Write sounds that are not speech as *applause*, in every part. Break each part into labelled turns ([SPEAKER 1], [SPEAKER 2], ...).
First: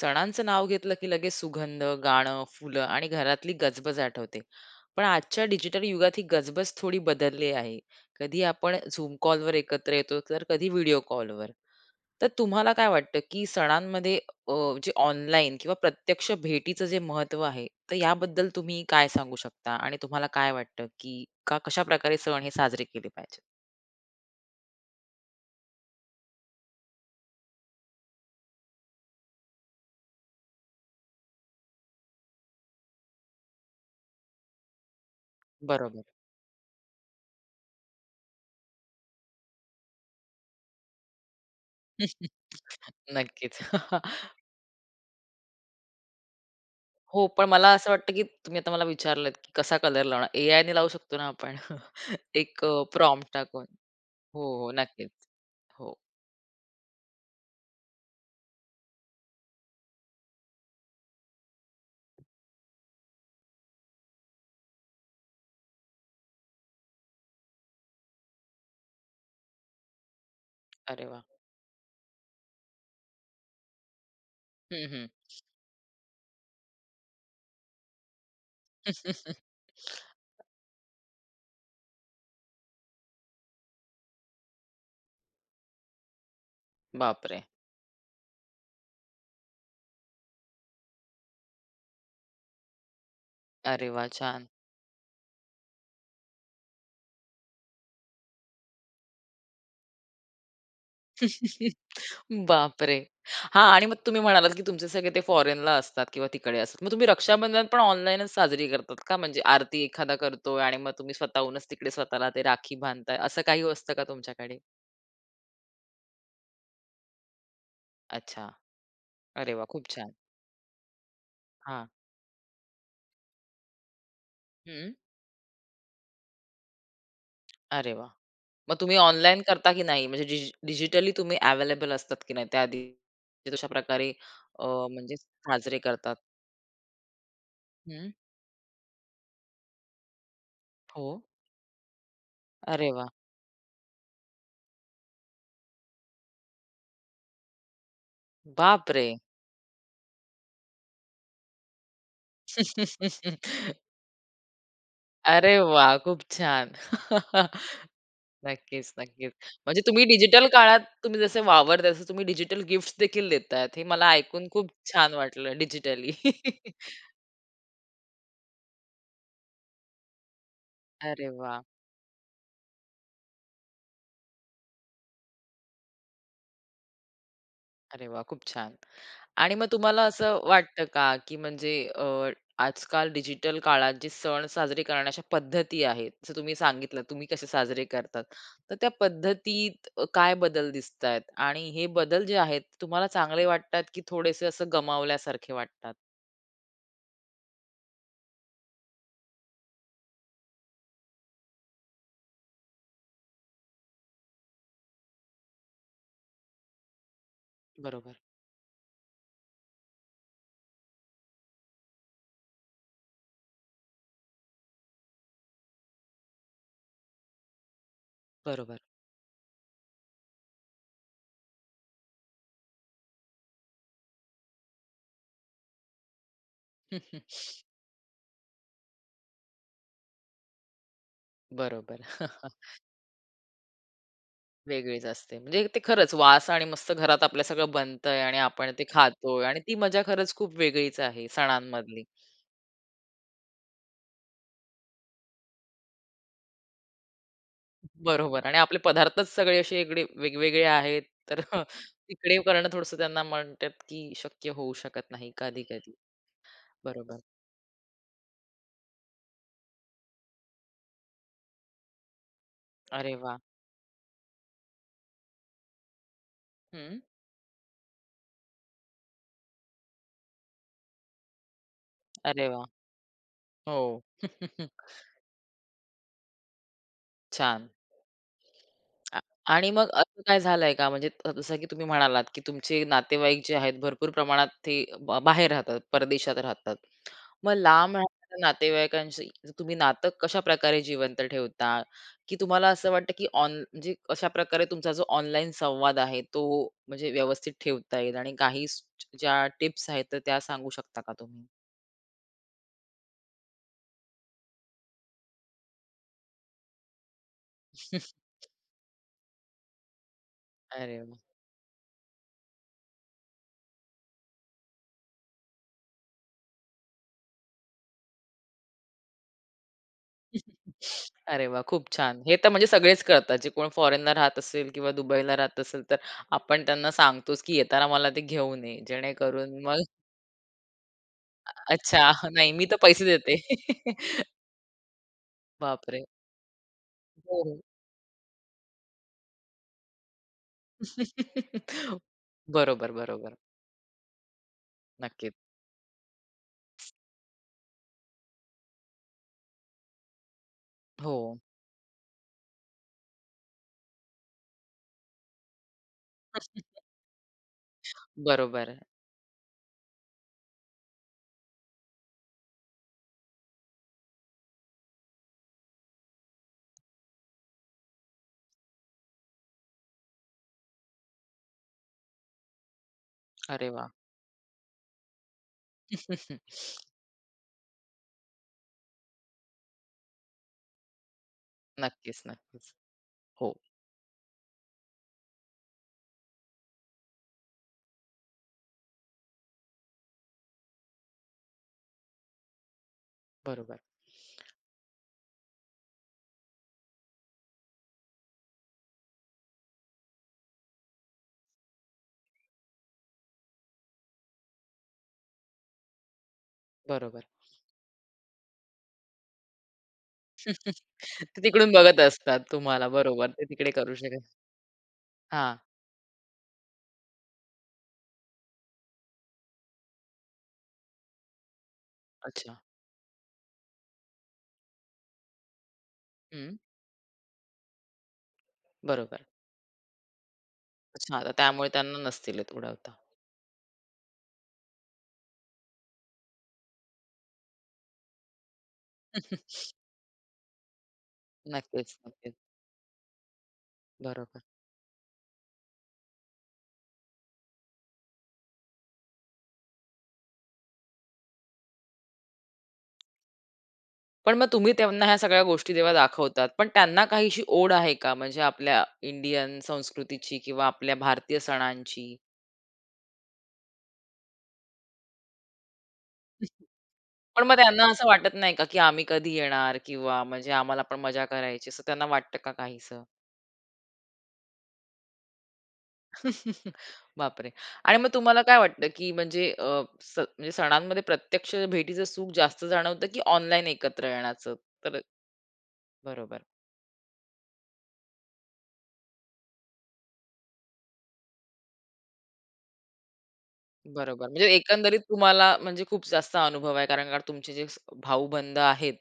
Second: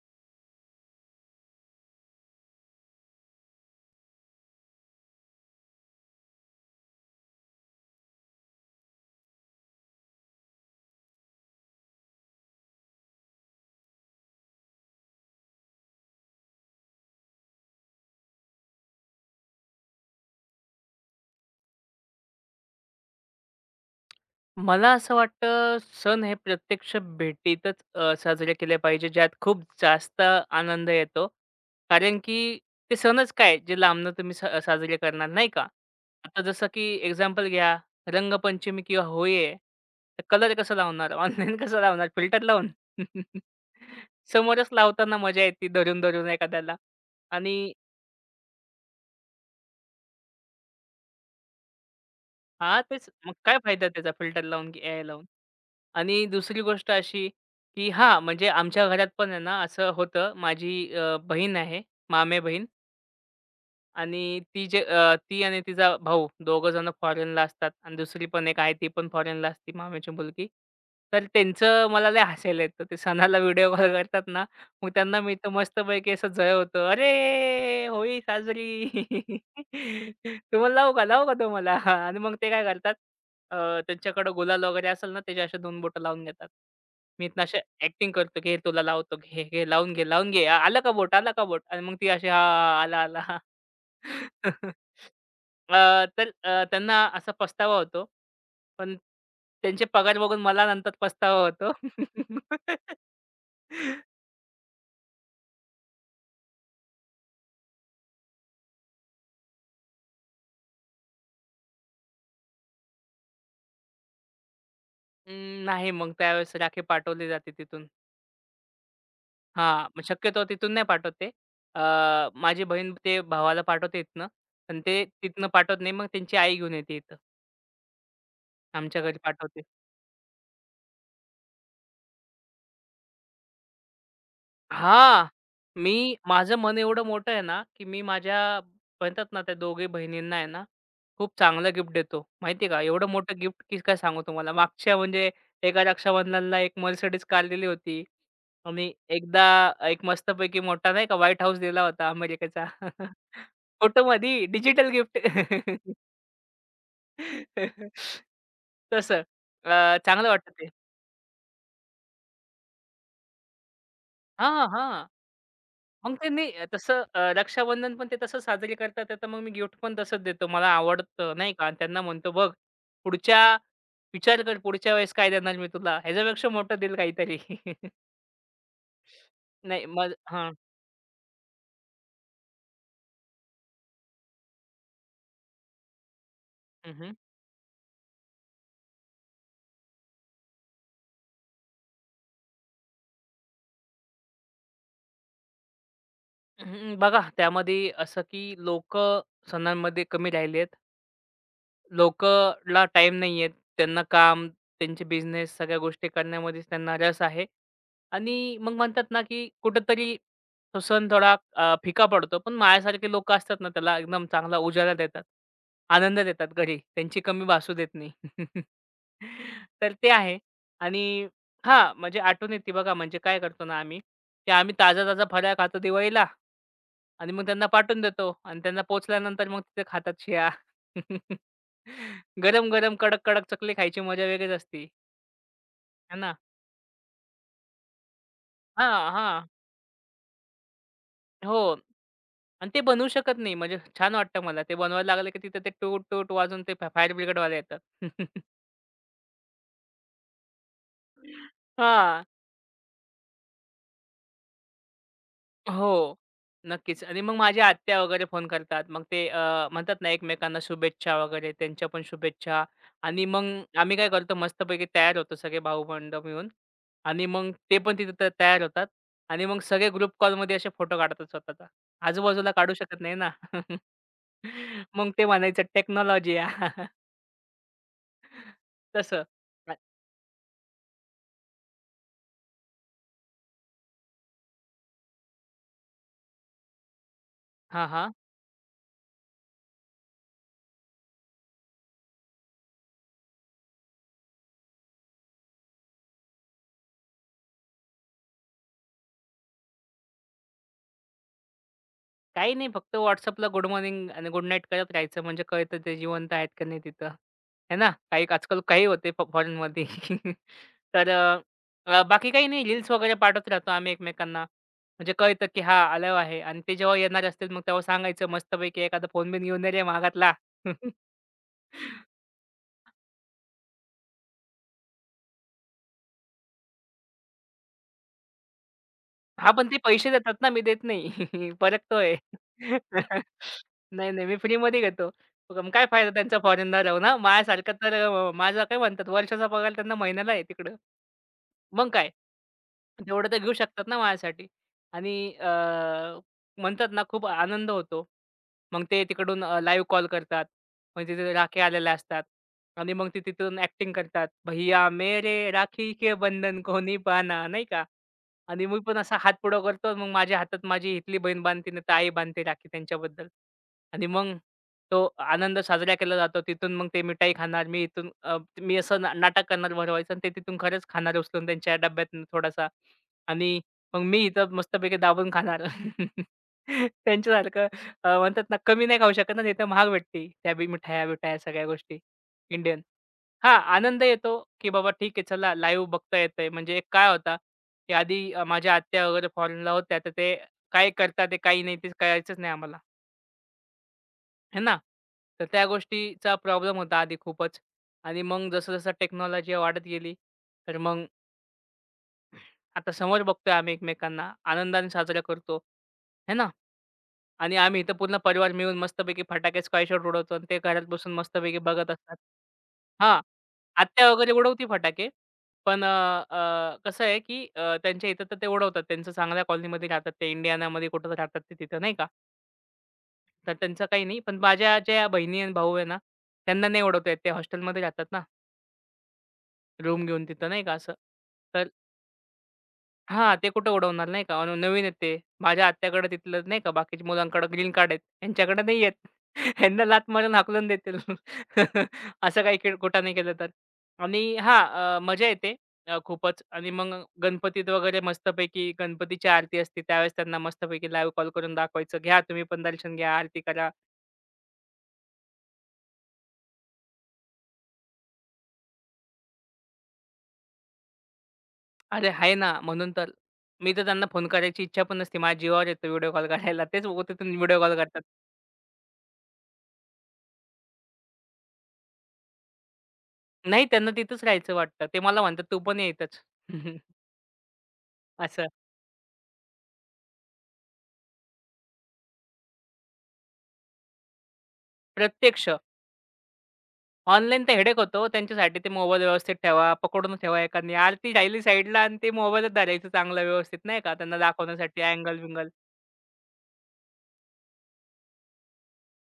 [SPEAKER 1] सणांचं नाव घेतलं की लगेच सुगंध, गाणं, फुलं आणि घरातली गजबज आठवते. पण आजच्या डिजिटल युगात ही गजबज थोडी बदलली आहे. कधी आपण Zoom कॉलवर एकत्र येतो, तर कधी व्हिडिओ कॉलवर. तर तुम्हाला काय वाटतं, की सणांमध्ये अ, जे ऑनलाईन किंवा प्रत्यक्ष भेटीचं जे महत्त्व आहे, तर याबद्दल तुम्ही काय सांगू शकता? आणि तुम्हाला काय वाटतं, की कशाप्रकारे सण हे साजरे केले पाहिजेत?
[SPEAKER 2] मला असं वाटतं सण हे प्रत्यक्ष भेटीतच साजरे केले पाहिजे ज्यात खूप जास्त आनंद येतो. कारण की ते सणच काय जे लांबनं तुम्ही साजरे करणार नाही का?
[SPEAKER 1] बरोबर.
[SPEAKER 2] आता जसं की एक्झाम्पल घ्या रंगपंचमी किंवा होळी आहे. तर कलर कसं लावणार? *laughs* ऑनलाईन कसं लावणार? फिल्टर लावून?
[SPEAKER 1] *laughs*
[SPEAKER 2] *laughs*
[SPEAKER 1] नक्कीच. *laughs*
[SPEAKER 2] समोरच लावताना मजा येते धरून-धरून एखाद्याला
[SPEAKER 1] हो, पण मला
[SPEAKER 2] आणि
[SPEAKER 1] असं वाटतं, की तुम्ही आता मला विचारलत, की कसा कलर लावणार? एआयने लावू शकतो ना आपण. *laughs* एक
[SPEAKER 2] हां, तेच
[SPEAKER 1] प्रॉम्प्ट
[SPEAKER 2] मग काय
[SPEAKER 1] टाकून.
[SPEAKER 2] फायदा त्याचा फिल्टर
[SPEAKER 1] हो, हो,
[SPEAKER 2] लावून की एआय
[SPEAKER 1] नक्कीच.
[SPEAKER 2] लावून?
[SPEAKER 1] हो.
[SPEAKER 2] आणि दुसरी गोष्ट अशी, की हां, म्हणजे आमच्या घरात पण आहे ना, असं होतं. माझी बहीण आहे, मामेबहीण. आणि ती आणि तिचा भाऊ दोघं जण फॉरेनला असतात आणि दुसरी पण एक आहे ती पण फॉरेनला असती मामाची मुलगी.
[SPEAKER 1] अरे वाह!
[SPEAKER 2] तर त्यांचं मला लय हसायला येतं. ते सणाला व्हिडिओ कॉल करतात ना,
[SPEAKER 1] हं,
[SPEAKER 2] मग
[SPEAKER 1] हं.
[SPEAKER 2] त्यांना मी तर मस्तपैकी असं झळवतो. "अरे! होळी साजरी."
[SPEAKER 1] *laughs*
[SPEAKER 2] *laughs* "तुम्हाला लावू का? लावू का तुम्हाला?" आणि मग ते काय करतात अ, त्यांच्याकडे गुलाल वगैरे असेल ना त्याचे असे 2 बोटं लावून घेतात. मी
[SPEAKER 1] बापरे!
[SPEAKER 2] इथनं अशी ॲक्टिंग करतो, "घे तुला लावतो. घे, घे. लावून घे, लावून घे. आलं का बोट? आलं का बोट?" आणि मग ती अशी, "हां, हां. आला, आला."
[SPEAKER 1] अरे वाह! छान.
[SPEAKER 2] *laughs* अ, तर त्यांना असा पस्तावा होतो. पण त्यांचे पगार बघून मला नंतर पस्तावा होतो.
[SPEAKER 1] *laughs*
[SPEAKER 2] *laughs*
[SPEAKER 1] बापरे! हां, आणि मग तुम्ही म्हणालात, की तुमचे सगळे ते फॉरेनला असतात किंवा तिकडे असतात. मग तुम्ही रक्षाबंधन पण ऑनलाईनच साजरी करतात का? म्हणजे आरती एखादा करतोय आणि मग तुम्ही स्वतःहूनच तिकडे स्वतःला ते राखी बांधताय, असं काही असतं का तुमच्याकडे?
[SPEAKER 2] नाही मग त्यावेळेस राखी पाठवली जाते तिथून.
[SPEAKER 1] अच्छा. अरे वाह! खूप
[SPEAKER 2] हां, मग
[SPEAKER 1] छान.
[SPEAKER 2] शक्यतो तिथून नाही पाठवत ते. अ,
[SPEAKER 1] हां.
[SPEAKER 2] माझी बहीण ते भावाला पाठवते इथनं. पण
[SPEAKER 1] हं.
[SPEAKER 2] ते तिथनं पाठवत नाही. मग त्यांची आई घेऊन येते इथं.
[SPEAKER 1] अरे वाह! मग तुम्ही
[SPEAKER 2] आमच्या घरी
[SPEAKER 1] ऑनलाईन
[SPEAKER 2] पाठवते.
[SPEAKER 1] करता की नाही? म्हणजे डिजिटली तुम्ही अवेलेबल असतात की नाही त्याआधी? तशाप्रकारे अ, म्हणजे
[SPEAKER 2] हां,
[SPEAKER 1] साजरे करतात.
[SPEAKER 2] मी माझं मन एवढं मोठं आहे ना, की मी
[SPEAKER 1] हं.
[SPEAKER 2] माझ्या म्हणतात ना, त्या दोघी बहिणींना आहे ना
[SPEAKER 1] हो.
[SPEAKER 2] खूप चांगलं गिफ्ट देतो. माहिती का?
[SPEAKER 1] अरे
[SPEAKER 2] एवढं
[SPEAKER 1] वाह!
[SPEAKER 2] मोठं गिफ्ट की काय सांगू तुम्हाला. मागच्या म्हणजे एका रक्षाबंधनाला एक Mercedes कार दिली होती आणि
[SPEAKER 1] बापरे!
[SPEAKER 2] एकदा एक मस्तपैकी मोठा नाही का White House दिला होता अमेरिकेचा. *laughs*
[SPEAKER 1] *laughs*
[SPEAKER 2] फोटोमध्ये डिजिटल गिफ्ट.
[SPEAKER 1] अरे वाह! खूप छान. *laughs*
[SPEAKER 2] *laughs*
[SPEAKER 1] नक्कीच,
[SPEAKER 2] तसं.
[SPEAKER 1] नक्कीच. म्हणजे तुम्ही
[SPEAKER 2] चांगलं
[SPEAKER 1] डिजिटल
[SPEAKER 2] वाटतं ते.
[SPEAKER 1] काळात तुम्ही जसे वावरताय, तसं तुम्ही डिजिटल गिफ्ट्स देखील देतायत. हे मला ऐकून
[SPEAKER 2] हां,
[SPEAKER 1] खूप
[SPEAKER 2] हां.
[SPEAKER 1] छान वाटलं डिजिटली.
[SPEAKER 2] मग त्यांनी अ, तसं
[SPEAKER 1] *laughs*
[SPEAKER 2] अ, रक्षाबंधन पण ते तसं साजरे करतात. तर मग मी गिफ्ट पण तसंच देतो. मला
[SPEAKER 1] अरे
[SPEAKER 2] आवडतं नाही
[SPEAKER 1] वाह!
[SPEAKER 2] का. आणि त्यांना म्हणतो, "बघ पुढच्या विचार कर पुढच्या वेळेस काय देणार मी तुला. ह्याच्यापेक्षा मोठं देईल काहीतरी." *laughs*
[SPEAKER 1] अरे वाह! खूप छान. आणि मग
[SPEAKER 2] नाही
[SPEAKER 1] तुम्हाला
[SPEAKER 2] मग
[SPEAKER 1] असं
[SPEAKER 2] हां.
[SPEAKER 1] वाटतं का, की म्हणजे आजकाल डिजिटल काळात जे सण साजरे करण्याच्या पद्धती आहेत, जसं तुम्ही
[SPEAKER 2] हं,
[SPEAKER 1] सांगितलं
[SPEAKER 2] हं.
[SPEAKER 1] तुम्ही कसे साजरे करतात. तर त्या पद्धतीत काय बदल दिसतायत? आणि हे बदल जे आहेत तुम्हाला चांगले वाटतात, की थोडेसे असं गमावल्यासारखे वाटतात?
[SPEAKER 2] हं, बघा त्यामध्ये असं की लोकं सणांमध्ये कमी राहिलेत. लोकला टाईम नाहीये. त्यांना काम, त्यांचे बिझनेस सगळ्या गोष्टी करण्यामध्येच त्यांना रस आहे.
[SPEAKER 1] बरोबर,
[SPEAKER 2] आणि मग म्हणतात ना, की कुठेतरी तो सण थोडा फिका पडतो. पण माझ्यासारखे लोक असतात ना, त्याला एकदम चांगला उजाला देतात. आनंद देतात घरी. त्यांची कमी भासू देत नाही. *laughs*
[SPEAKER 1] बरोबर.
[SPEAKER 2] तर ते आहे. आणि हां, म्हणजे आठवण येते बघा म्हणजे काय करतो ना आम्ही, की आम्ही ताजा-ताजा फराळ खातो दिवाळीला. आणि मग
[SPEAKER 1] *laughs*
[SPEAKER 2] त्यांना पाठवून देतो आणि त्यांना पोहोचल्यानंतर मग तिथे खातात शिळा.
[SPEAKER 1] बरोबर. *laughs*
[SPEAKER 2] गरम-गरम, कडक-कडक *laughs* चकली खायची मजा वेगळीच असती.
[SPEAKER 1] वेगळीच असते. म्हणजे ते खरंच
[SPEAKER 2] आहे ना?
[SPEAKER 1] वास आणि मस्त घरात आपल्या सगळं बनतंय आणि आपण ते
[SPEAKER 2] हां,
[SPEAKER 1] खातोय
[SPEAKER 2] हां.
[SPEAKER 1] आणि ती मजा खरंच खूप वेगळीच आहे
[SPEAKER 2] हो.
[SPEAKER 1] सणांमधली.
[SPEAKER 2] आणि ते बनवू शकत नाही. म्हणजे छान वाटतं मला. ते बनवायला लागलं की तिथे ते टूट-टूट वाजून ते फायर ब्रिगेडवाले येतात.
[SPEAKER 1] बरोबर
[SPEAKER 2] *laughs*
[SPEAKER 1] आणि आपले पदार्थच सगळे असे इकडे वेगवेगळे आहेत, तर *laughs*
[SPEAKER 2] हां.
[SPEAKER 1] तिकडे करणं थोडंसं त्यांना म्हणतात, की शक्य होऊ शकत नाही कधी-कधी.
[SPEAKER 2] हो. नक्कीच
[SPEAKER 1] बरोबर.
[SPEAKER 2] आणि मग माझ्या आत्या वगैरे फोन करतात. मग ते म्हणतात ना एकमेकांना शुभेच्छा वगैरे त्यांच्या पण शुभेच्छा
[SPEAKER 1] अरे
[SPEAKER 2] आणि
[SPEAKER 1] वाह!
[SPEAKER 2] मग आम्ही काय करतो मस्तपैकी तयार होतो सगळे भाऊ-बंध मिळून
[SPEAKER 1] हं.
[SPEAKER 2] आणि मग ते पण तिथे तयार होतात आणि मग सगळे ग्रुप कॉलमध्ये असे फोटो काढतात स्वतःचा.
[SPEAKER 1] अरे
[SPEAKER 2] आजूबाजूला
[SPEAKER 1] वाह!
[SPEAKER 2] काढू शकत नाही ना. *laughs*
[SPEAKER 1] हो. *laughs*
[SPEAKER 2] मग ते म्हणायचं टेक्नॉलॉजी *laughs*
[SPEAKER 1] छान. आ
[SPEAKER 2] तसं.
[SPEAKER 1] आणि मग असं काय झालंय का? म्हणजे जसं की तुम्ही म्हणालात, की तुमचे नातेवाईक जे आहेत भरपूर प्रमाणात ते बाहेर राहतात, परदेशात राहतात. मग
[SPEAKER 2] हां,
[SPEAKER 1] लांब
[SPEAKER 2] हां.
[SPEAKER 1] राहणाऱ्या नातेवाईकांशी तुम्ही नातं कशाप्रकारे जिवंत ठेवता? की तुम्हाला असं वाटतं की म्हणजे कशाप्रकारे तुमचा जो ऑनलाईन संवाद आहे तो म्हणजे व्यवस्थित ठेवता येईल आणि काही ज्या टिप्स आहेत तर त्या सांगू शकता का तुम्ही?
[SPEAKER 2] काही नाही फक्त WhatsAppला गुड मॉर्निंग आणि गुड नाईट करत राहायचं. म्हणजे कळतं ते जिवंत आहेत का नाही तिथं. है ना?
[SPEAKER 1] *laughs*
[SPEAKER 2] काही आजकाल काही होते फॉरेनमध्ये. *laughs*
[SPEAKER 1] अरे
[SPEAKER 2] तर
[SPEAKER 1] वा,
[SPEAKER 2] बाकी काही नाही रील्स वगैरे पाठवत राहतो आम्ही एकमेकांना. म्हणजे कळतं की हा आलो आहे आणि ते जेव्हा येणार असतील मग तेव्हा सांगायचं मस्तपैकी एखादा फोन बिन घेऊन ये रे मागातला. *laughs*
[SPEAKER 1] *laughs* अरे वाह! खूप छान. हे तर म्हणजे सगळेच करतात. जे कोण फॉरेनला राहत असेल किंवा दुबईला राहत असेल तर आपण त्यांना सांगतोच की येताना मला ते घेऊन ये.
[SPEAKER 2] हां,
[SPEAKER 1] जेणेकरून
[SPEAKER 2] पण
[SPEAKER 1] मग
[SPEAKER 2] ते पैसे देतात ना, मी देत नाही. *laughs*
[SPEAKER 1] अच्छा.
[SPEAKER 2] परखतोय.
[SPEAKER 1] नाही मी तर पैसे देते.
[SPEAKER 2] *laughs* नाही,
[SPEAKER 1] *laughs*
[SPEAKER 2] नाही, मी फ्रीमध्ये घेतो. मग काय
[SPEAKER 1] बापरे!
[SPEAKER 2] फायदा त्यांचा फॉरेनला राहून हां.
[SPEAKER 1] हो, हो.
[SPEAKER 2] माझ्यासारखं तर माझा काय म्हणतात वर्षाचा पगार त्यांना महिन्याला आहे तिकडं. मग
[SPEAKER 1] *laughs*
[SPEAKER 2] काय?
[SPEAKER 1] बरोबर,
[SPEAKER 2] तेवढं
[SPEAKER 1] बरोबर.
[SPEAKER 2] तर घेऊ शकतात ना माझ्यासाठी आणि
[SPEAKER 1] नक्कीच.
[SPEAKER 2] म्हणतात ना खूप आनंद होतो. मग ते तिकडून लाईव्ह कॉल करतात. मग
[SPEAKER 1] हो,
[SPEAKER 2] तिथे राख्या आलेल्या असतात आणि मग ते तिथून ॲक्टिंग करतात. भैया मेरे राखी के बंधन कोणी पाना नाही का? आणि
[SPEAKER 1] बरोबर आहे.
[SPEAKER 2] मी पण असा हात पुढं करतो मग माझ्या हातात माझी इथली बहीण बांधते नाहीतर आई बांधते राखी त्यांच्याबद्दल. आणि मग तो आनंद साजरा केला जातो. तिथून मग ते मिठाई खाणार. मी इथून मी असं ना नाटक करणार भरवायचं आणि ते तिथून खरंच खाणार उचलून त्यांच्या डब्यातून थोडासा. आणि
[SPEAKER 1] अरे वाह!
[SPEAKER 2] मग मी इथं मस्तपैकी दाबून खाणार. *laughs*
[SPEAKER 1] *laughs*
[SPEAKER 2] त्यांच्यासारखं म्हणतात ना, कमी नाही खाऊ शकत ना, तिथं महाग भेटते. त्या बी मिठाया-बिठाया सगळ्या गोष्टी
[SPEAKER 1] नक्कीच, नक्कीच.
[SPEAKER 2] इंडियन.
[SPEAKER 1] हो,
[SPEAKER 2] हां, आनंद येतो, की बाबा ठीक आहे चला लाईव्ह बघता येतंय. म्हणजे एक काय होता, की आधी माझ्या आत्या वगैरे फॉरेनला होत्या, तर ते काय करतात ते काही नाही, ते कळायचंच नाही आम्हाला,
[SPEAKER 1] बरोबर,
[SPEAKER 2] है ना? तर त्या गोष्टीचा प्रॉब्लेम होता आधी खूपच आणि मग जसं-जसं टेक्नॉलॉजी वाढत गेली, तर मग आता समोर बघतोय आम्ही एकमेकांना, आनंदाने साजरा करतो, है ना?
[SPEAKER 1] बरोबर.
[SPEAKER 2] आणि आम्ही इथं पूर्ण परिवार मिळून मस्तपैकी फटाके, स्कायशॉट उडवतो आणि ते
[SPEAKER 1] *laughs*
[SPEAKER 2] घरात बसून
[SPEAKER 1] ते
[SPEAKER 2] मस्तपैकी
[SPEAKER 1] तिकडून
[SPEAKER 2] बघत
[SPEAKER 1] बघत
[SPEAKER 2] असतात.
[SPEAKER 1] असतात तुम्हाला.
[SPEAKER 2] हां,
[SPEAKER 1] बरोबर, ते तिकडे करू
[SPEAKER 2] आत्या
[SPEAKER 1] शकत
[SPEAKER 2] वगैरे उडवती फटाके.
[SPEAKER 1] हां,
[SPEAKER 2] पण अ, अ, कसं आहे, की त्यांच्या इथं तर ते उडवतात. त्यांचं चांगल्या कॉलनीमध्ये राहतात. ते इंडियानामध्ये कुठं राहतात ते तिथं, नाही का?
[SPEAKER 1] अच्छा.
[SPEAKER 2] तर त्यांचं काही नाही. पण माझ्या ज्या बहिणी आणि भाऊ आहे ना,
[SPEAKER 1] हं,
[SPEAKER 2] त्यांना नाही उडवता येत. ते हॉस्टेलमध्ये राहतात ना,
[SPEAKER 1] बरोबर.
[SPEAKER 2] रूम घेऊन तिथं, नाही का असं.
[SPEAKER 1] अच्छा, तर त्यामुळे
[SPEAKER 2] तर
[SPEAKER 1] त्यांना नसतील येत उडवता.
[SPEAKER 2] हां, ते कुठं उडवणार नाही का? अनु नवीन आहेत ते. माझ्या आत्याकडे तिथलं नाही का बाकीच्या मुलांकडे ग्रीन कार्ड आहेत. ह्यांच्याकडे नाही आहेत. *laughs*
[SPEAKER 1] *laughs*
[SPEAKER 2] ह्यांना लाथ मारून हाकलून देतील.
[SPEAKER 1] नक्कीच,
[SPEAKER 2] *laughs*
[SPEAKER 1] नक्कीच.
[SPEAKER 2] असं काही किळकुटा नाही केलं तर. आणि
[SPEAKER 1] बरोबर.
[SPEAKER 2] हां, मजा येते खूपच आणि मग गणपतीत वगैरे मस्तपैकी गणपतीची आरती असते. त्यावेळेस त्यांना मस्तपैकी लाईव्ह कॉल करून दाखवायचं, "घ्या तुम्ही पण दर्शन घ्या, आरती करा."
[SPEAKER 1] पण मग तुम्ही त्यांना ह्या सगळ्या गोष्टी जेव्हा दाखवतात, पण त्यांना काहीशी ओढ आहे का? म्हणजे आपल्या इंडियन संस्कृतीची किंवा आपल्या भारतीय
[SPEAKER 2] "अरे
[SPEAKER 1] सणांची?
[SPEAKER 2] आहे ना." म्हणून तर. मी तर त्यांना फोन करायची इच्छा पण नसते. माझ्या जीवावर येतं व्हिडिओ कॉल करायला. तेच तिथून
[SPEAKER 1] पण मग
[SPEAKER 2] व्हिडिओ कॉल
[SPEAKER 1] त्यांना
[SPEAKER 2] करतात.
[SPEAKER 1] असं वाटत नाही का, की आम्ही कधी येणार किंवा म्हणजे आम्हाला पण मजा करायची असं त्यांना वाटतं का काहीसं?
[SPEAKER 2] नाही त्यांना तिथंच राहायचं वाटतं. ते मला म्हणतात, "तू पण ये इथंच."
[SPEAKER 1] *laughs*
[SPEAKER 2] *laughs*
[SPEAKER 1] बापरे! आणि मग तुम्हाला
[SPEAKER 2] असं
[SPEAKER 1] काय वाटतं, की म्हणजे अ, स म्हणजे सणांमध्ये प्रत्यक्ष भेटीचं सुख जास्त जाणवतं, की ऑनलाईन एकत्र येण्याचं? तर
[SPEAKER 2] प्रत्यक्ष.
[SPEAKER 1] बरोबर,
[SPEAKER 2] ऑनलाईन तर हेडेक होतो. त्यांच्यासाठी ते मोबाईल व्यवस्थित ठेवा, पकडून ठेवा एखादी आरती राहिली साईडला आणि ते मोबाईलच धरायचं चांगला व्यवस्थित नाही का त्यांना
[SPEAKER 1] बरोबर. म्हणजे
[SPEAKER 2] दाखवण्यासाठी
[SPEAKER 1] एकंदरीत तुम्हाला
[SPEAKER 2] अँगल-बिंगल.
[SPEAKER 1] म्हणजे खूप जास्त अनुभव आहे. कारण का तुमचे जे भाऊ-बंध आहेत,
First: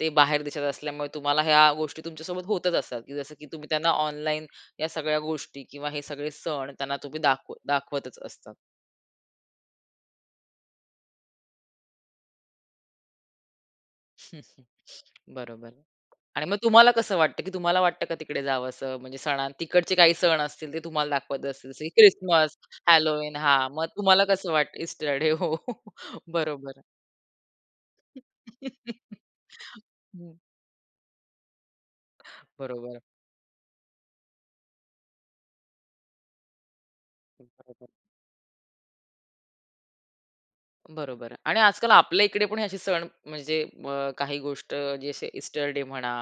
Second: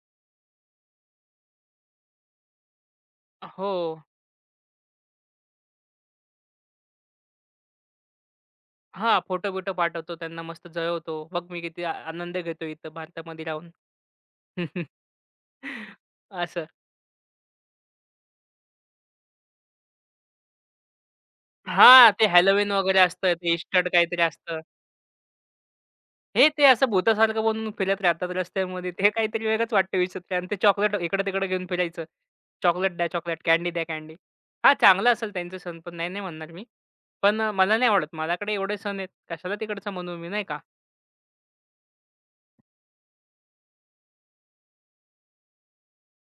[SPEAKER 1] ते बाहेर देशात असल्यामुळे तुम्हाला ह्या गोष्टी तुमच्यासोबत होतच असतात, की जसं की तुम्ही
[SPEAKER 2] हो.
[SPEAKER 1] त्यांना ऑनलाईन या सगळ्या गोष्टी किंवा हे सगळे सण त्यांना तुम्ही दाखवतच असता.
[SPEAKER 2] हां, फोटो-बिटो पाठवतो त्यांना मस्त जळवतो. बघ मी किती आनंद घेतो इथं भारतामध्ये राहून.
[SPEAKER 1] *laughs* हं, हं.
[SPEAKER 2] *laughs*
[SPEAKER 1] बरोबर आणि मग
[SPEAKER 2] असं.
[SPEAKER 1] तुम्हाला कसं वाटतं, की तुम्हाला वाटतं का तिकडे जावसं? म्हणजे तिकडचे काही सण असतील ते तुम्हाला दाखवत असतील, जसं की
[SPEAKER 2] हां, ते
[SPEAKER 1] ख्रिसमस,
[SPEAKER 2] हॅलोवीन वगैरे असतं.
[SPEAKER 1] हॅलोवीन
[SPEAKER 2] ते
[SPEAKER 1] हां, मग
[SPEAKER 2] इस्टर काहीतरी
[SPEAKER 1] तुम्हाला कसं वाटतं ईस्टर डे हो, *laughs*
[SPEAKER 2] हे ते
[SPEAKER 1] बरोबर.
[SPEAKER 2] असं भुतासारखं बनून फिरत राहतात रस्त्यामध्ये. ते काहीतरी वेगळंच वाटतं
[SPEAKER 1] हं,
[SPEAKER 2] विचित्र आणि ते चॉकलेट इकडं-तिकडं घेऊन फिरायचं. चॉकलेट
[SPEAKER 1] बरोबर,
[SPEAKER 2] द्या चॉकलेट, कँडी द्या कँडी. हां, चांगला असेल त्यांचा सण पण नाही, नाही म्हणणार मी. पण मला
[SPEAKER 1] बरोबर.
[SPEAKER 2] नाही आवडत. माझ्याकडे एवढे सण आहेत. कशाला तिकडचं म्हणू मी, नाही का?
[SPEAKER 1] बरोबर आणि आजकाल आपल्या इकडे पण असे सण म्हणजे काही गोष्ट जे असे ईस्टर डे म्हणा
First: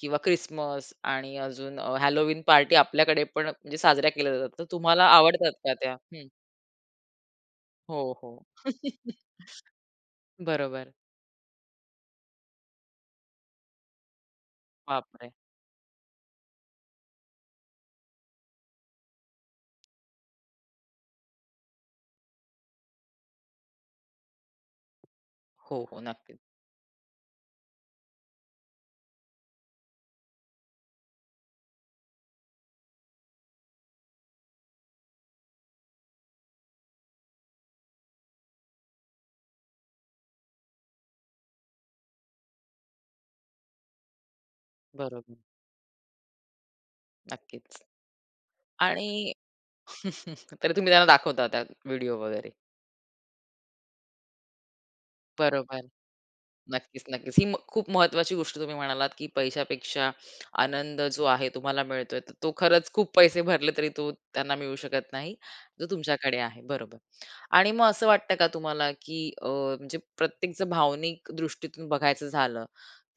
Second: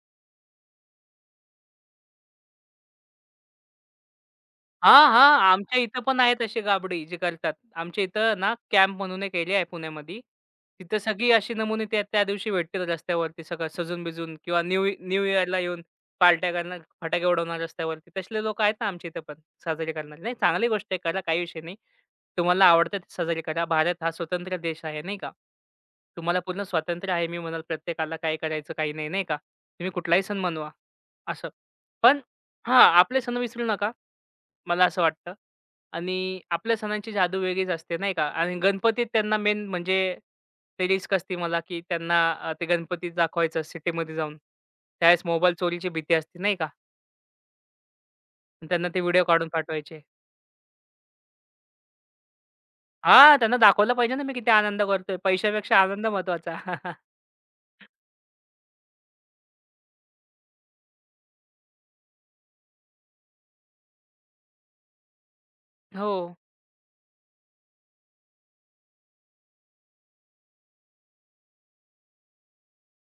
[SPEAKER 1] किंवा ख्रिसमस आणि अजून पार्टी आपल्याकडे पण म्हणजे साजऱ्या केल्या जातात. तर तुम्हाला
[SPEAKER 2] हां, हां.
[SPEAKER 1] आवडतात का
[SPEAKER 2] आमच्या
[SPEAKER 1] त्या?
[SPEAKER 2] इथं पण
[SPEAKER 1] हं.
[SPEAKER 2] आहेत असे गाबडी जे करतात. आमच्या
[SPEAKER 1] हो,
[SPEAKER 2] इथं
[SPEAKER 1] हो.
[SPEAKER 2] ना कॅम्प म्हणून
[SPEAKER 1] *laughs*
[SPEAKER 2] एक एरिया आहे पुण्यामध्ये.
[SPEAKER 1] बरोबर.
[SPEAKER 2] तिथं सगळी अशी नमुने त्या त्या दिवशी भेटतील रस्त्यावरती सगळं सजून-बिजून किंवा न्यू
[SPEAKER 1] बापरे!
[SPEAKER 2] इयरला येऊन पार्ट्या करणार, फटाके उडवणार रस्त्यावरती. तसले लोकं आहेत ना आमच्या इथं पण साजरे करणारे. नाही चांगली गोष्ट आहे करा, काही विषय नाही. तुम्हाला आवडतं ते साजरे करा. भारत हा स्वतंत्र देश आहे नाही का?
[SPEAKER 1] हो, हो. नक्कीच.
[SPEAKER 2] तुम्हाला पूर्ण स्वातंत्र्य आहे. मी म्हणाल प्रत्येकाला काय करायचं, काही नाही, नाही का? तुम्ही कुठलाही सण मनवा असं. पण हां, आपले सण विसरू नका. मला असं वाटतं. आणि आपल्या सणांची जादू वेगळीच असते नाही का? आणि गणपतीत त्यांना मेन म्हणजे ते रिस्क असते मला, की त्यांना ते गणपतीत दाखवायचं सिटीमध्ये जाऊन. त्यावेळेस
[SPEAKER 1] बरोबर.
[SPEAKER 2] मोबाईल चोरीची भीती असते नाही का?
[SPEAKER 1] नक्कीच.
[SPEAKER 2] आणि त्यांना ते व्हिडिओ
[SPEAKER 1] आणि
[SPEAKER 2] काढून पाठवायचे.
[SPEAKER 1] *laughs* तर तुम्ही त्यांना दाखवता त्या व्हिडिओ वगैरे.
[SPEAKER 2] हां, त्यांना दाखवलं पाहिजे ना मी किती आनंद करतोय.
[SPEAKER 1] बरोबर.
[SPEAKER 2] पैशापेक्षा आनंद महत्वाचा. *laughs*
[SPEAKER 1] नक्कीच, नक्कीच. ही खूप महत्त्वाची गोष्ट तुम्ही म्हणालात, की पैशापेक्षा आनंद जो आहे तुम्हाला मिळतोय, तर तो खरंच खूप पैसे भरले तरी तो त्यांना मिळू शकत नाही, जो
[SPEAKER 2] हो.
[SPEAKER 1] तुमच्याकडे आहे. बरोबर. आणि मग असं वाटतं का तुम्हाला, की म्हणजे प्रत्येक जर भावनिक दृष्टीतून बघायचं झालं,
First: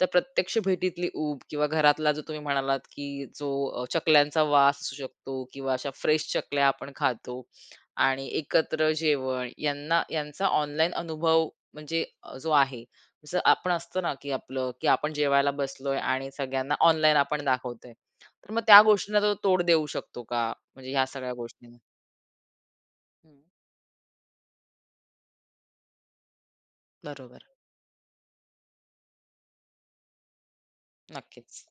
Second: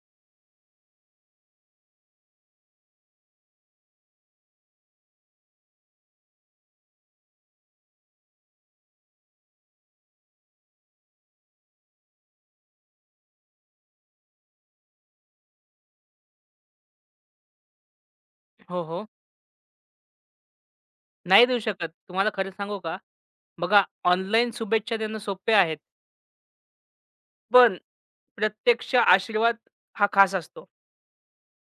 [SPEAKER 1] तर प्रत्यक्ष भेटीतली ऊब किंवा घरातला जो तुम्ही म्हणालात, की जो चकल्यांचा वास असू शकतो किंवा अशा फ्रेश चकल्या आपण खातो आणि एकत्र जेवण यांना यांचा ऑनलाईन अनुभव म्हणजे जो आहे जसं आपण असतं ना, की आपलं, की आपण जेवायला बसलोय आणि सगळ्यांना ऑनलाईन आपण दाखवतोय. तर मग त्या
[SPEAKER 2] हो, हो.
[SPEAKER 1] गोष्टींना तो तोड देऊ शकतो का? म्हणजे ह्या सगळ्या
[SPEAKER 2] नाही देऊ
[SPEAKER 1] गोष्टींना?
[SPEAKER 2] शकत. तुम्हाला खरं सांगू का?
[SPEAKER 1] हं,
[SPEAKER 2] बघा ऑनलाईन शुभेच्छा देणं सोपे आहेत.
[SPEAKER 1] बरोबर.
[SPEAKER 2] पण प्रत्यक्ष आशीर्वाद हा खास असतो.
[SPEAKER 1] नक्कीच.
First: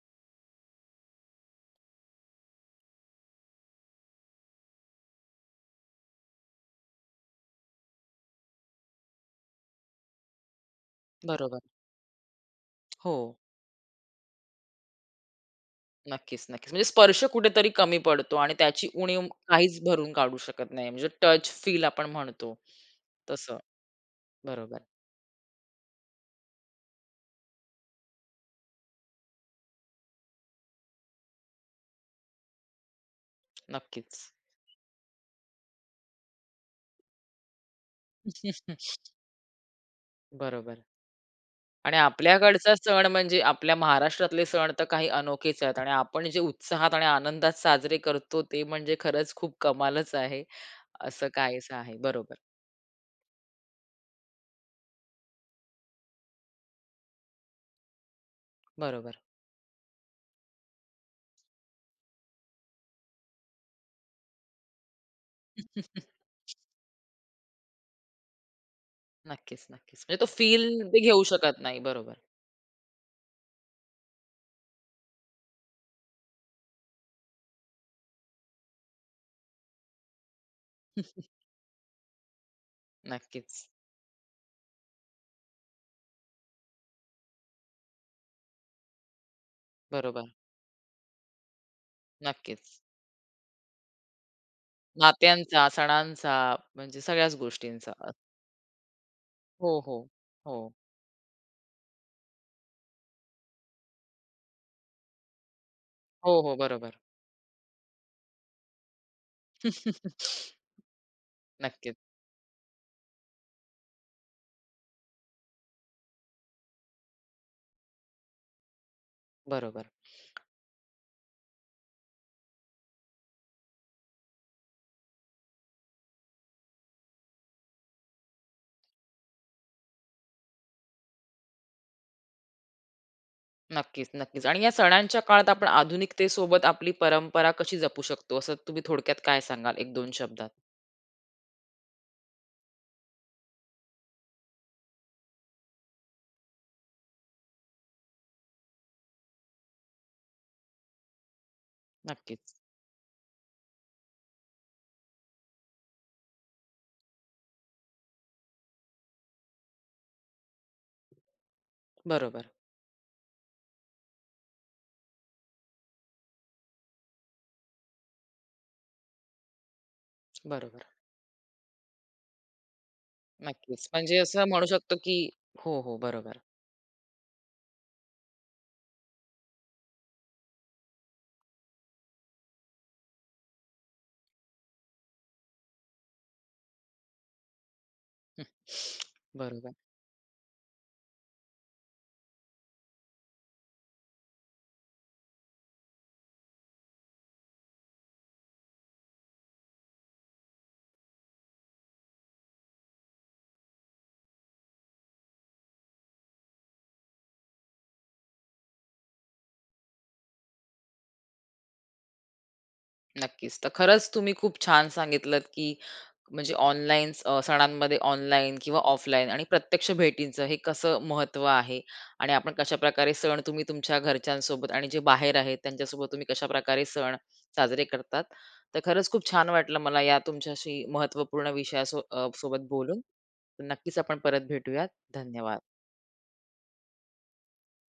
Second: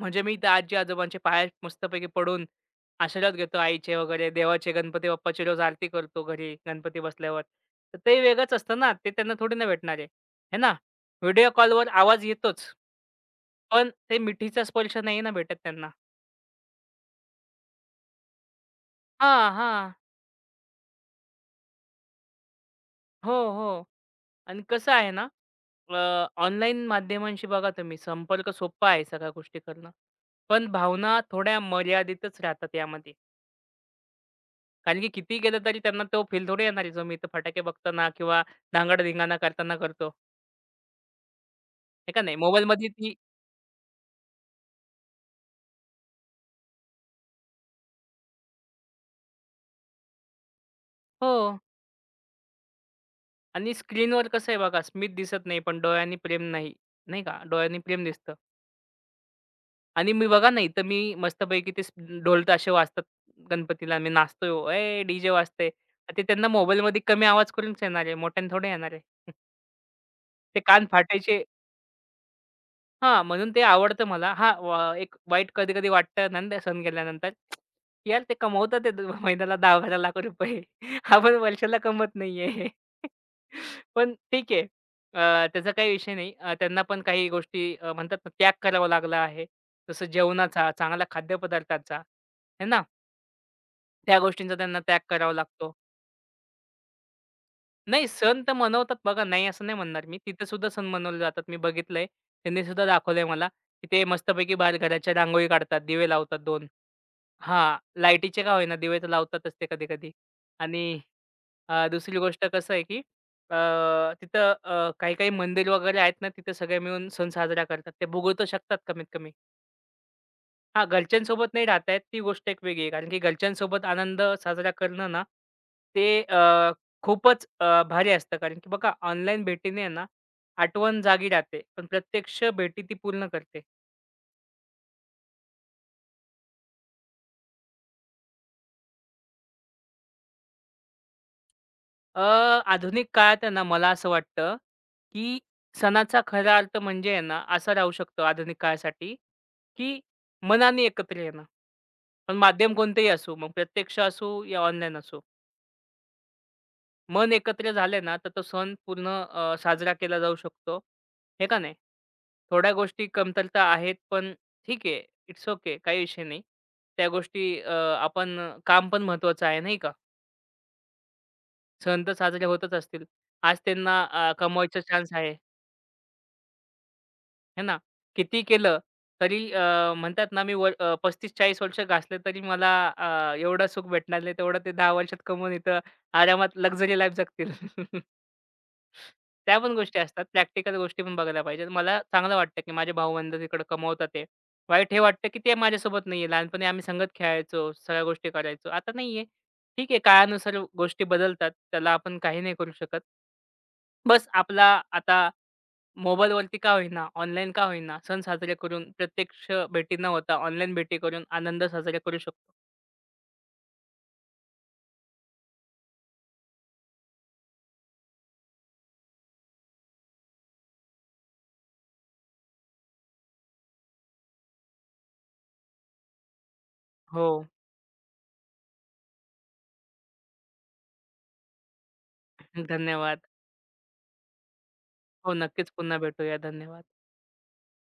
[SPEAKER 2] म्हणजे मी त्या आजी-आजोबांच्या पाया मस्तपैकी पडून आशीर्वाद घेतो आईचे वगैरे, देवाचे, गणपती बाप्पाची रोज आरती करतो घरी गणपती बसल्यावर. तर ते वेगळंच असतं ना, ते त्यांना थोडी ना भेटणार आहे. है ना? व्हिडिओ
[SPEAKER 1] बरोबर.
[SPEAKER 2] कॉलवर आवाज येतोच.
[SPEAKER 1] हो.
[SPEAKER 2] पण ते मिठीचा स्पर्श नाही ना भेटत त्यांना.
[SPEAKER 1] नक्कीच, नक्कीच. म्हणजे स्पर्श कुठेतरी कमी पडतो आणि त्याची उणीव
[SPEAKER 2] हां,
[SPEAKER 1] काहीच
[SPEAKER 2] हां.
[SPEAKER 1] भरून काढू शकत नाही. म्हणजे टच, फील आपण म्हणतो
[SPEAKER 2] हो,
[SPEAKER 1] तसं.
[SPEAKER 2] हो. आणि
[SPEAKER 1] बरोबर.
[SPEAKER 2] कसं आहे ना, ऑनलाईन माध्यमांशी बघा तुम्ही संपर्क सोपा आहे सगळ्या गोष्टी करणं. पण भावना थोड्या मर्यादितच राहतात यामध्ये.
[SPEAKER 1] नक्कीच.
[SPEAKER 2] कारण की कितीही केलं तरी त्यांना तो फील थोडी येणार आहे, जो मी इथं फटाके बघताना किंवा
[SPEAKER 1] *laughs*
[SPEAKER 2] धांगडधिंगाणा करताना करतो.
[SPEAKER 1] बरोबर. आणि
[SPEAKER 2] आहे का नाही?
[SPEAKER 1] आपल्याकडचा
[SPEAKER 2] मोबाईलमध्ये
[SPEAKER 1] सण
[SPEAKER 2] ती
[SPEAKER 1] म्हणजे आपल्या महाराष्ट्रातले सण तर काही अनोखेच आहेत आणि आपण जे उत्साहात आणि आनंदात साजरे करतो ते म्हणजे खरंच खूप कमालच आहे. असं
[SPEAKER 2] हो.
[SPEAKER 1] काहीसं आहे. बरोबर,
[SPEAKER 2] आणि स्क्रीनवर कसं आहे बघा, स्मित दिसत नाही, पण डोळ्यांनी प्रेम नाही. नाही का? डोळ्यांनी प्रेम दिसतं.
[SPEAKER 1] बरोबर.
[SPEAKER 2] आणि मी बघा ना, इथं मी मस्तपैकी ते ढोल ताशे वाजतात गणपतीला. मी नाचतोय, "ए डी-जे वाजतंय." ते
[SPEAKER 1] *laughs*
[SPEAKER 2] त्यांना मोबाईलमध्ये कमी आवाज करूनच येणार आहे, मोठ्याने थोडे येणार आहे. *laughs*
[SPEAKER 1] नक्कीच, नक्कीच. म्हणजे तो
[SPEAKER 2] ते
[SPEAKER 1] फील
[SPEAKER 2] कान
[SPEAKER 1] ते घेऊ
[SPEAKER 2] फाटायचे
[SPEAKER 1] शकत नाही. बरोबर.
[SPEAKER 2] हां, म्हणून ते आवडतं मला. हां, व एक वाईट कधी-कधी वाटतं ना सण केल्यानंतर, की यार ते कमवतात ते महिन्याला ₹10-12 लाख रुपये *laughs*
[SPEAKER 1] *laughs*
[SPEAKER 2] आपण वर्षाला कमवत नाहीये. *laughs*
[SPEAKER 1] नक्कीच.
[SPEAKER 2] पण ठीक आहे. त्याचा काही विषय नाही. त्यांना पण काही गोष्टी म्हणतात ना त्याग करावा लागला आहे. जसं
[SPEAKER 1] बरोबर.
[SPEAKER 2] जेवणाचा, चांगल्या खाद्यपदार्थाचा, आहे
[SPEAKER 1] नक्कीच.
[SPEAKER 2] ना? त्या गोष्टींचा त्यांना त्याग करावा
[SPEAKER 1] नात्यांचा,
[SPEAKER 2] लागतो.
[SPEAKER 1] सणांचा म्हणजे सगळ्याच गोष्टींचा.
[SPEAKER 2] नाही सण तर मनवतात बघा, नाही असं नाही
[SPEAKER 1] हो, हो.
[SPEAKER 2] म्हणणार मी. तिथे सुद्धा
[SPEAKER 1] हो.
[SPEAKER 2] सण मनवले जातात. मी बघितलंय. त्यांनी सुद्धा दाखवलंय मला, की ते मस्तपैकी बाहेर घराच्या रांगोळी काढतात, दिवे लावतात
[SPEAKER 1] हो, हो.
[SPEAKER 2] 2.
[SPEAKER 1] बरोबर.
[SPEAKER 2] हां, लाईटीचे का होईना दिवे तर लावतातच ते कधी-कधी.
[SPEAKER 1] *laughs*
[SPEAKER 2] आणि
[SPEAKER 1] नक्कीच.
[SPEAKER 2] दुसरी गोष्ट कसं आहे, की अ, तिथं काही-काही मंदिर वगैरे आहेत ना, तिथे सगळे मिळून सण साजरा करतात. ते भुगवू तर शकतात कमीत कमी.
[SPEAKER 1] बरोबर.
[SPEAKER 2] हां, घरच्यांसोबत नाही राहता येत ती गोष्ट एक वेगळी आहे. कारण की घरच्यांसोबत आनंद साजरा करणं ना, ते खूपच भारी असतं. कारण की बघा ऑनलाईन भेटीने आहे ना, आठवण जागी राहते. पण प्रत्यक्ष भेटी ती पूर्ण करते.
[SPEAKER 1] नक्कीच, नक्कीच. आणि या सणांच्या काळात आपण आधुनिकतेसोबत आपली परंपरा कशी जपू शकतो, असं तुम्ही थोडक्यात काय सांगाल एक दोन शब्दात?
[SPEAKER 2] अ, आधुनिक काळात आहे ना, मला असं वाटतं, की सणाचा खरा अर्थ म्हणजे आहे ना, असा राहू शकतो आधुनिक काळासाठी, की मनाने एकत्र येणं. पण
[SPEAKER 1] नक्कीच.
[SPEAKER 2] माध्यम कोणतेही असो, मग प्रत्यक्ष असो या ऑनलाईन असो. मन एकत्र झाले ना, तर तो सण पूर्ण साजरा केला जाऊ शकतो. हे का नाही?
[SPEAKER 1] बरोबर,
[SPEAKER 2] थोड्या गोष्टी कमतरता आहेत, पण ठीक आहे. It's okay. काही विषय नाही. त्या गोष्टी आपण काम पण महत्त्वाचं आहे, नाही का?
[SPEAKER 1] बरोबर.
[SPEAKER 2] सण तर साजरे होतच असतील. आज
[SPEAKER 1] नक्कीच.
[SPEAKER 2] त्यांना
[SPEAKER 1] म्हणजे असं म्हणू
[SPEAKER 2] कमवायचा
[SPEAKER 1] शकतो,
[SPEAKER 2] चान्स
[SPEAKER 1] की
[SPEAKER 2] आहे,
[SPEAKER 1] हो, हो. बरोबर.
[SPEAKER 2] हे ना? किती केलं तरी म्हणतात ना, मी वर 35 वर्ष घासले तरी मला एवढं सुख भेटणार नाही, तेवढं ते 10 वर्षात कमवून इथं आरामात लक्झरी लाईफ जगतील. *laughs*
[SPEAKER 1] हं.
[SPEAKER 2] त्या
[SPEAKER 1] बरोबर.
[SPEAKER 2] पण गोष्टी असतात. प्रॅक्टिकल गोष्टी पण बघायला पाहिजेत. मला चांगलं वाटतं, की माझे भाऊ-बंध तिकडे कमवतात आहे. वाईट हे वाटतं, की ते माझ्यासोबत नाहीये. लहानपणी आम्ही संगत खेळायचो, सगळ्या गोष्टी करायचो. आता नाहीये. ठीक आहे, काळानुसार गोष्टी बदलतात. त्याला आपण काही नाही करू शकत. बस आपला आता मोबाईलवरती का होईना, ऑनलाईन का होईना, सण साजरे करून प्रत्यक्ष भेटी न होता ऑनलाईन भेटी करून आनंद साजरा करू शकतो.
[SPEAKER 1] नक्कीच. तर खरंच तुम्ही खूप छान सांगितलत, की म्हणजे ऑनलाईन सणांमध्ये ऑनलाईन किंवा ऑफलाईन आणि प्रत्यक्ष भेटींचं हे कसं महत्त्व आहे आणि आपण कशाप्रकारे सण तुम्ही तुमच्या घरच्यांसोबत आणि जे बाहेर आहेत त्यांच्यासोबत तुम्ही कशाप्रकारे सण
[SPEAKER 2] हो,
[SPEAKER 1] साजरे करतात. तर खरंच खूप छान वाटलं मला या तुमच्याशी महत्त्वपूर्ण सोबत बोलून.
[SPEAKER 2] धन्यवाद.
[SPEAKER 1] तर नक्कीच आपण परत भेटूयात.
[SPEAKER 2] हो, नक्कीच
[SPEAKER 1] धन्यवाद.
[SPEAKER 2] पुन्हा भेटूया. धन्यवाद.